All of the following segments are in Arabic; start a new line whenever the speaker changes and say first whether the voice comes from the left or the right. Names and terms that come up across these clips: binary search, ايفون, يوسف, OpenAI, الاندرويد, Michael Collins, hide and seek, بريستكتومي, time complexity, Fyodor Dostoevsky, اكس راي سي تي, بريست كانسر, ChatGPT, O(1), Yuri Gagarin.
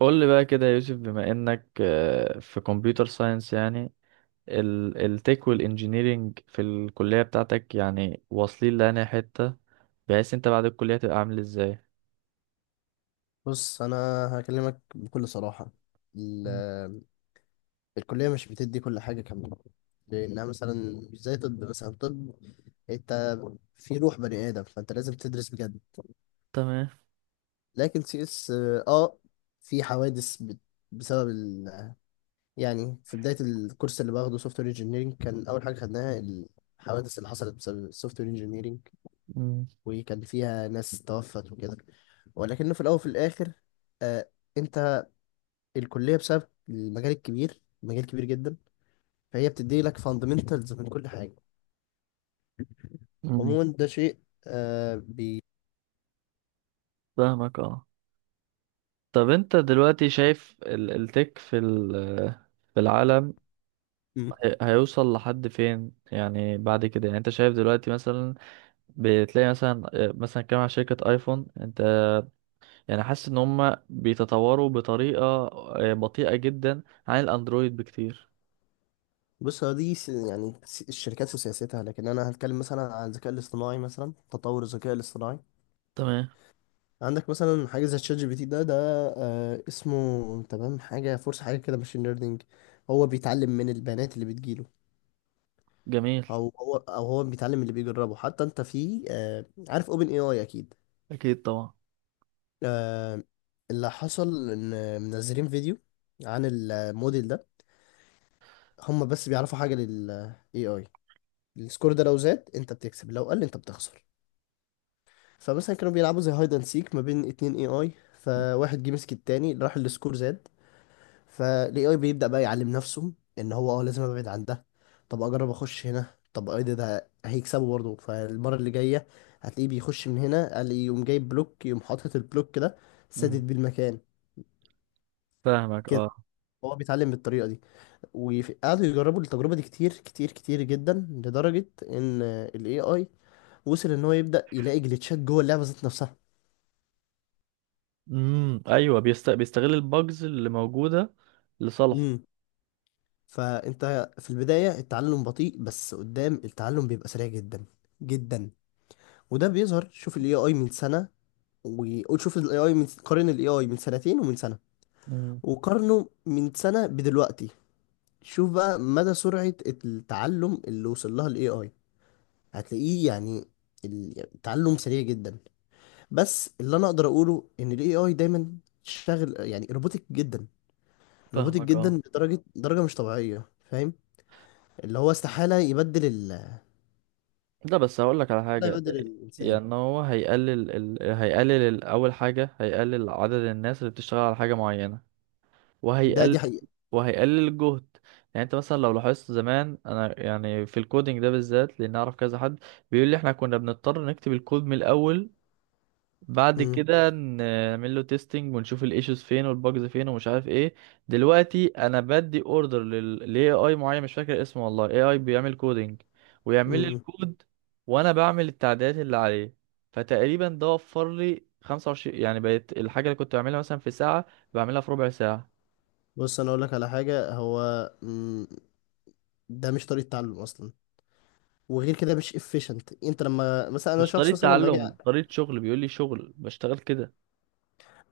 right: قول لي بقى كده يا يوسف، بما انك في كمبيوتر ساينس يعني، التك والانجينيرينج في الكلية بتاعتك يعني واصلين لأنهي حتة، بحيث انت بعد الكلية تبقى عامل ازاي؟
left: بص انا هكلمك بكل صراحه. ال-
right: مم.
left: آه، الكليه مش بتدي كل حاجه كامله، لانها مثلا مش زي طب، مثلا طب انت في روح بني ادم، فانت لازم تدرس بجد.
right: تمام.
left: لكن سي اس في حوادث بسبب ال... آه، يعني في بدايه الكورس اللي باخده سوفت وير انجينيرنج كان اول حاجه خدناها الحوادث اللي حصلت بسبب السوفت وير انجينيرنج.
right: مم.
left: وكان فيها ناس توفت وكده. ولكنه في الاول وفي الاخر آه، انت الكلية بسبب المجال الكبير، مجال كبير جدا، فهي بتدي لك فاندمنتالز من كل حاجة.
right: مم.
left: عموما ده شيء. آه بي
right: فاهمك اه. طب انت دلوقتي شايف التك في في العالم،
left: مم.
right: هيوصل لحد فين يعني بعد كده؟ يعني انت شايف دلوقتي مثلا بتلاقي مثلا مثلا كام على شركة ايفون، انت يعني حاسس ان هم بيتطوروا بطريقة بطيئة جدا عن الاندرويد بكتير؟
left: بص، هو دي يعني الشركات وسياستها، لكن انا هتكلم مثلا عن الذكاء الاصطناعي، مثلا تطور الذكاء الاصطناعي.
right: تمام.
left: عندك مثلا حاجة زي تشات جي بي تي ده. اسمه تمام، حاجة فرصة حاجة كده، ماشين ليرنينج. هو بيتعلم من البيانات اللي بتجيله.
right: جميل.
left: او هو بيتعلم اللي بيجربه. حتى انت في عارف اوبن اي اي اكيد.
right: اكيد طبعا.
left: آه، اللي حصل ان منزلين فيديو عن الموديل ده. هم بس بيعرفوا حاجه لل AI، السكور ده لو زاد انت بتكسب، لو قل انت بتخسر. فمثلا كانوا بيلعبوا زي هايد اند سيك ما بين اتنين AI. فواحد جه مسك التاني راح السكور زاد، فال AI بيبدأ بقى يعلم نفسه ان هو لازم ابعد عن ده. طب اجرب اخش هنا. طب ايه ده؟ هيكسبه برضه فالمره اللي جايه هتلاقيه بيخش من هنا، قال إيه، يقوم جايب بلوك، يقوم حاطط البلوك ده
right: مم.
left: سادد بيه المكان.
right: فاهمك اه.
left: هو بيتعلم بالطريقة دي. وقعدوا يجربوا التجربة دي كتير كتير كتير جدا، لدرجة ان ال AI وصل ان هو يبدأ يلاقي جليتشات جوه اللعبة ذات نفسها.
right: امم، ايوه، بيستغل الباجز اللي موجودة لصالحه.
left: امم فانت في البداية التعلم بطيء، بس قدام التعلم بيبقى سريع جدا جدا. وده بيظهر، شوف ال AI من سنة، وشوف ال AI قارن ال AI من سنتين ومن سنة،
right: مم.
left: وقارنه من سنة بدلوقتي. شوف بقى مدى سرعة التعلم اللي وصل لها ال AI، هتلاقيه يعني التعلم سريع جدا. بس اللي انا اقدر اقوله ان الاي اي دايما شاغل، يعني روبوتك جدا، روبوتك
right: فاهمك
left: جدا
right: اه.
left: لدرجه مش طبيعيه، فاهم؟ اللي هو استحاله يبدل
right: ده بس هقول لك على
left: استحاله
right: حاجة،
left: يبدل الانسان.
right: يعني هو هيقلل اول حاجة هيقلل عدد الناس اللي بتشتغل على حاجة معينة،
left: ده دي
right: وهيقلل
left: حقيقه.
right: وهيقلل الجهد. يعني انت مثلا لو لاحظت زمان، انا يعني في الكودينج ده بالذات، لان اعرف كذا حد بيقول لي احنا كنا بنضطر نكتب الكود من الاول، بعد
left: امم،
right: كده نعمل له تيستنج ونشوف الايشوز فين والباجز فين ومش عارف ايه. دلوقتي انا بدي اوردر للاي اي معين مش فاكر اسمه والله، اي اي بيعمل كودينج ويعمل
left: امم،
right: لي
left: إمم.
right: الكود، وانا بعمل التعديلات اللي عليه. فتقريبا ده وفر لي 25، يعني بقت الحاجه اللي كنت بعملها مثلا في ساعه بعملها في ربع ساعه.
left: بص انا اقول لك على حاجه هو. مم. ده مش طريقه تعلم اصلا، وغير كده مش efficient. انت لما مثلا، انا
right: مش
left: شخص
right: طريقة
left: مثلا لما اجي.
right: تعلم، طريقة شغل، بيقول لي شغل بشتغل كده.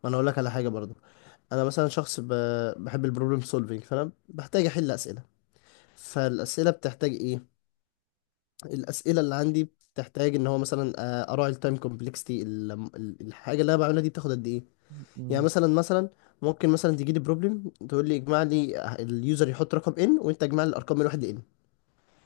left: ما انا اقول لك على حاجه برضو، انا مثلا شخص بحب البروبلم سولفينج، فانا بحتاج احل اسئله. فالاسئله بتحتاج ايه؟ الاسئله اللي عندي بتحتاج ان هو مثلا اراعي التايم كومبلكسيتي، الحاجه اللي انا بعملها دي بتاخد قد ايه. يعني
right: مم.
left: مثلا، ممكن مثلا تجي لي بروبلم تقول لي اجمع لي، اليوزر يحط رقم ان، وانت اجمع لي الارقام من واحد لان.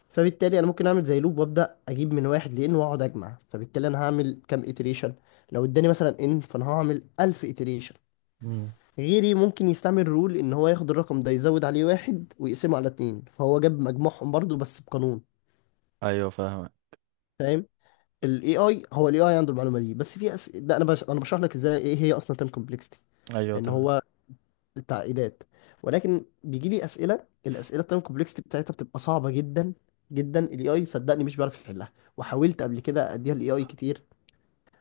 left: فبالتالي انا ممكن اعمل زي لوب، وابدا اجيب من واحد لان واقعد اجمع، فبالتالي انا هعمل كام اتريشن. لو اداني مثلا ان، فانا هعمل 1000 اتريشن.
right: مم.
left: غيري ممكن يستعمل رول، ان هو ياخد الرقم ده يزود عليه واحد ويقسمه على اتنين، فهو جاب مجموعهم برضو بس بقانون.
right: ايوه فاهمك.
left: فاهم؟ الاي اي، هو الاي اي عنده المعلومه دي، بس في ده انا انا بشرح لك ازاي ايه هي اصلا تايم كومبلكسيتي،
right: ايوه
left: ان
right: تمام.
left: هو التعقيدات. ولكن بيجي لي اسئله، الاسئله التايم كومبلكسيتي بتاعتها بتبقى صعبه جدا جدا، الاي اي صدقني مش بيعرف يحلها. وحاولت قبل كده اديها الاي اي كتير،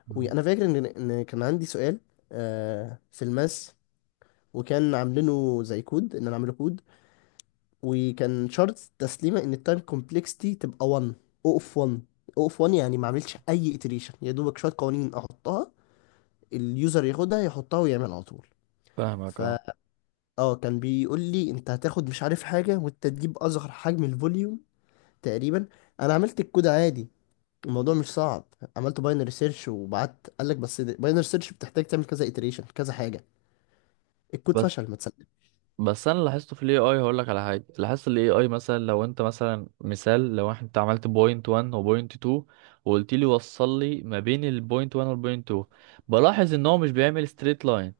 right: مم.
left: وانا فاكر ان كان عندي سؤال في الماس، وكان عاملينه زي كود، ان انا اعمله كود. وكان شرط تسليمه ان التايم كومبلكسيتي تبقى 1، او اوف 1، او اوف 1. يعني ما عملتش اي iteration، يا دوبك شويه قوانين احطها، اليوزر ياخدها يحطها ويعمل على طول.
right: فاهمك اه.
left: فا اه كان بيقول لي انت هتاخد مش عارف حاجه، وانت تجيب اصغر حجم الفوليوم تقريبا. انا عملت الكود عادي، الموضوع مش صعب. عملت باينري سيرش وبعت، قال لك بس باينري سيرش بتحتاج تعمل كذا iteration كذا حاجه. الكود
right: بس
left: فشل ما تسلم.
right: بس انا لاحظته في الاي اي، هقول لك على حاجه. لاحظت الاي اي مثلا لو انت مثلا، مثال لو انت عملت بوينت 1 وبوينت 2 وقلت لي وصل لي ما بين البوينت 1 والبوينت 2، بلاحظ ان هو مش بيعمل ستريت لاين.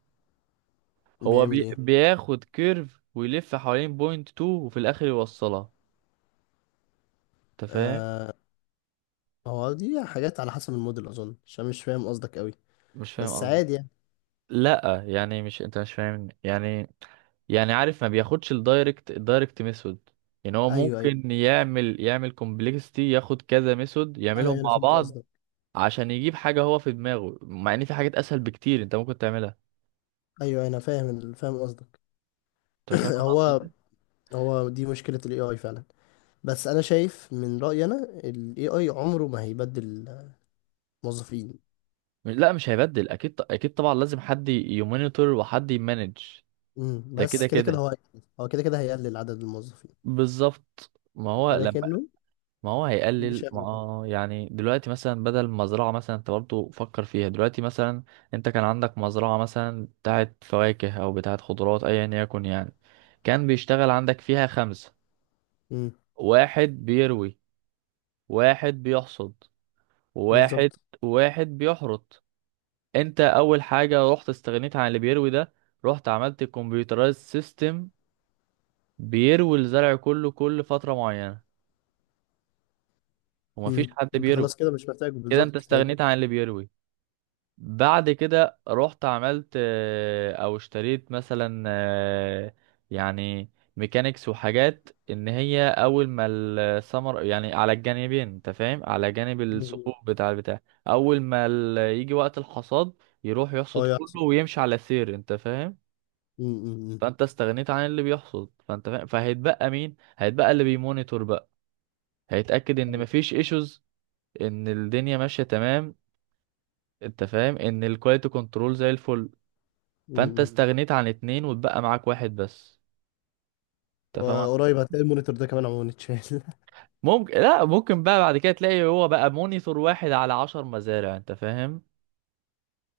left: بيعمل ايه؟
right: بياخد كيرف ويلف حوالين بوينت 2 وفي الاخر يوصلها. انت فاهم؟
left: آه هو دي حاجات على حسب الموديل اظن، عشان مش فاهم قصدك قوي،
right: مش فاهم
left: بس
right: قصدي؟
left: عادي يعني.
right: لا يعني مش انت مش فاهم يعني، يعني عارف ما بياخدش الدايركت ميثود. يعني هو
left: ايوه، ايوه،
right: ممكن يعمل كومبلكسيتي، ياخد كذا ميثود
left: انا
right: يعملهم
left: انا
right: مع
left: فهمت
right: بعض
left: قصدك.
right: عشان يجيب حاجة هو في دماغه، مع ان في حاجات اسهل بكتير انت ممكن تعملها.
left: ايوه انا فاهم فاهم قصدك.
right: انت فاهم انا قصدي
left: هو
right: إيه؟
left: هو دي مشكله الاي اي فعلا. بس انا شايف من رأيي انا، ال AI عمره ما هيبدل موظفين.
right: لا مش هيبدل اكيد، اكيد طبعا، لازم حد يمونيتور وحد يمانج.
left: امم،
right: ده
left: بس
right: كده
left: كده كده
right: كده،
left: هو هيقلل. هو كده كده هيقلل عدد الموظفين،
right: بالظبط ما هو لما
left: ولكنه
right: ما هو
left: مش
right: هيقلل، ما
left: هياخده.
right: يعني دلوقتي مثلا، بدل مزرعة مثلا انت برضه فكر فيها دلوقتي مثلا، انت كان عندك مزرعة مثلا بتاعت فواكه او بتاعت خضروات ايا يكن يعني، كان بيشتغل عندك فيها خمسة،
left: امم،
right: واحد بيروي، واحد بيحصد، واحد
left: بالظبط.
right: واحد بيحرط. انت اول حاجة رحت استغنيت عن اللي بيروي ده، رحت عملت كمبيوترايز سيستم بيروي الزرع كله كل فترة معينة، ومفيش
left: امم،
right: حد
left: انت
right: بيروي.
left: خلاص كده مش محتاجه،
right: كده انت
left: بالظبط هي دي.
right: استغنيت عن اللي بيروي. بعد كده رحت عملت او اشتريت مثلا يعني ميكانيكس وحاجات، ان هي اول ما السمر يعني على الجانبين، انت فاهم، على جانب
left: مم.
right: الثقوب بتاع البتاع، اول ما يجي وقت الحصاد، يروح
left: هو
right: يحصد
left: يحصل.
right: كله ويمشي على سير. انت فاهم؟
left: امم، أمم.
right: فانت استغنيت عن اللي بيحصد، فانت فاهم، فهيتبقى مين؟ هيتبقى اللي بيمونيتور بقى، هيتاكد ان
left: ايوه.
right: مفيش ايشوز، ان الدنيا ماشيه تمام. انت فاهم ان الكواليتي كنترول زي الفل. فانت
left: امم.
right: استغنيت عن اتنين واتبقى معاك واحد بس. انت فاهم؟
left: وقريب هتلاقي المونيتور ده كمان عموما اتشال.
right: ممكن، لا ممكن بقى بعد كده تلاقي هو بقى مونيتور واحد على 10 مزارع. انت فاهم؟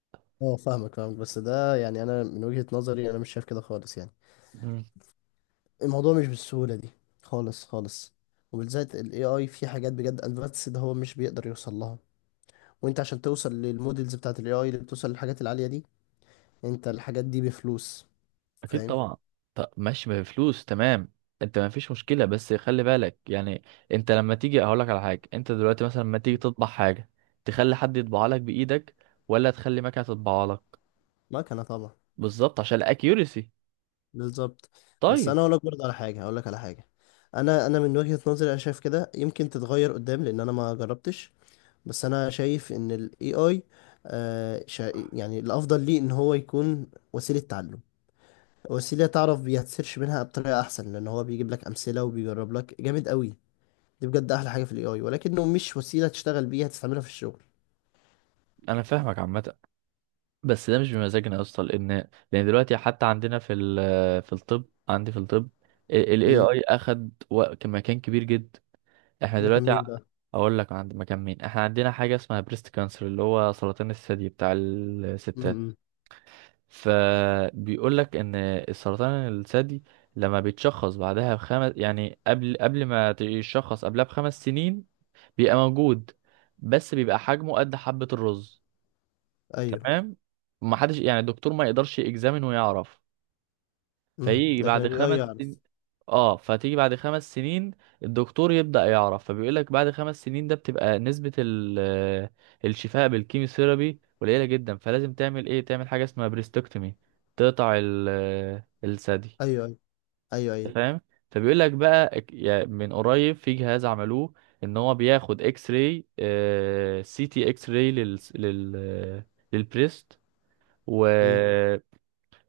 left: اه، فاهمك فاهمك، بس ده يعني انا من وجهة نظري انا مش شايف كده خالص يعني.
right: مم.
left: الموضوع مش بالسهولة دي خالص خالص، وبالذات ال AI في حاجات بجد advanced ده هو مش بيقدر يوصل لها. وانت عشان توصل للمودلز بتاعت الاي اي اللي بتوصل للحاجات العالية دي، انت الحاجات دي بفلوس.
right: اكيد
left: فاهم؟
right: طبعا. طب ماشي، ما بفلوس تمام، انت ما فيش مشكلة، بس خلي بالك يعني. انت لما تيجي هقول لك على حاجة، انت دلوقتي مثلا لما تيجي تطبع حاجة، تخلي حد يطبعها لك بايدك، ولا تخلي مكنة تطبعها لك؟
left: مكنة طبعا.
right: بالظبط، عشان الاكيوريسي.
left: بالظبط. بس انا
right: طيب.
left: اقول لك برضه على حاجة، اقول لك على حاجة، انا من وجهة نظري انا شايف كده، يمكن تتغير قدام لان انا ما جربتش. بس انا شايف ان الاي اي يعني الافضل ليه ان هو يكون وسيلة تعلم، وسيلة تعرف بيتسيرش منها بطريقة احسن، لان هو بيجيب لك امثلة وبيجرب لك جامد قوي. دي بجد احلى حاجة في الاي اي، ولكنه مش وسيلة تشتغل بيها تستعملها في الشغل.
right: انا فاهمك عامة، بس ده مش بمزاجنا يا اسطى، لان دلوقتي حتى عندنا في في الطب، عندي في الطب، ال AI اخد مكان كبير جدا. احنا
left: ده كان
right: دلوقتي
left: مين بقى؟
right: اقول لك عند مكان مين، احنا عندنا حاجه اسمها بريست كانسر، اللي هو سرطان الثدي بتاع الستات.
left: امم.
right: فبيقول لك ان السرطان الثدي لما بيتشخص بعدها بخمس يعني قبل قبل ما يتشخص قبلها ب5 سنين، بيبقى موجود بس بيبقى حجمه قد حبة الرز.
left: ايوه.
right: تمام. ما حدش يعني، الدكتور ما يقدرش يجزامن ويعرف.
left: امم.
right: فيجي
left: ده
right: بعد
left: كان،
right: خمس
left: ايوه،
right: تمام سنين،
left: يعرف.
right: اه، فتيجي بعد 5 سنين الدكتور يبدأ يعرف. فبيقول لك بعد 5 سنين ده بتبقى نسبة الشفاء بالكيموثيرابي قليلة جدا، فلازم تعمل ايه؟ تعمل حاجة اسمها بريستكتومي، تقطع الثدي.
left: ايوه ايوه. ايوه
right: أنت
left: ايوه.
right: فاهم؟ فبيقول لك بقى من قريب في جهاز عملوه، ان هو بياخد اكس راي، سي تي اكس راي للبريست
left: امم.
right: تمام،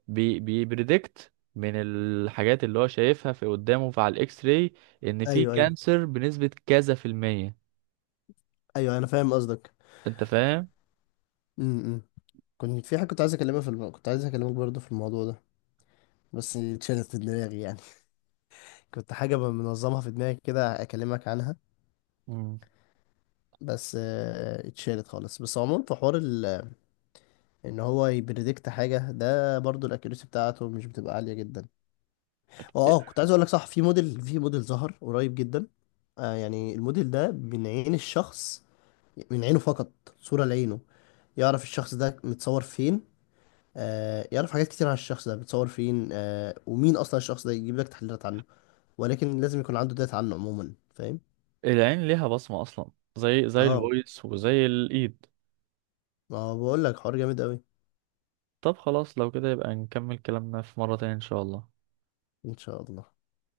right: بيبريدكت من الحاجات اللي هو شايفها في قدامه في على الاكس راي، ان في
left: ايوه ايوه.
right: كانسر بنسبة كذا في المية.
left: ايوه انا فاهم قصدك.
right: انت فاهم؟
left: امم. كنت في حاجه، كنت عايز اكلمها في كنت عايز اكلمك برضه في الموضوع ده، بس اتشالت في دماغي يعني. كنت حاجه منظمها في دماغي كده اكلمك عنها،
right: مم.
left: بس اتشالت خالص. بس عموما في حوار ان هو يبريدكت حاجه ده، برضه الاكيوريسي بتاعته مش بتبقى عاليه جدا. اه كنت عايز اقول لك صح، في موديل، ظهر قريب جدا. يعني الموديل ده من عين الشخص، من عينه فقط، صورة لعينه، يعرف الشخص ده متصور فين. يعرف حاجات كتير عن الشخص ده متصور فين، ومين أصلا الشخص ده، يجيب لك تحليلات عنه، ولكن لازم يكون عنده داتا عنه عموما. فاهم؟
right: العين ليها بصمة اصلا، زي
left: اه،
right: الفويس وزي الايد.
left: ما بقول لك حوار جامد أوي.
right: طب خلاص لو كده يبقى نكمل كلامنا في مرة تانية ان شاء الله.
left: إن شاء الله.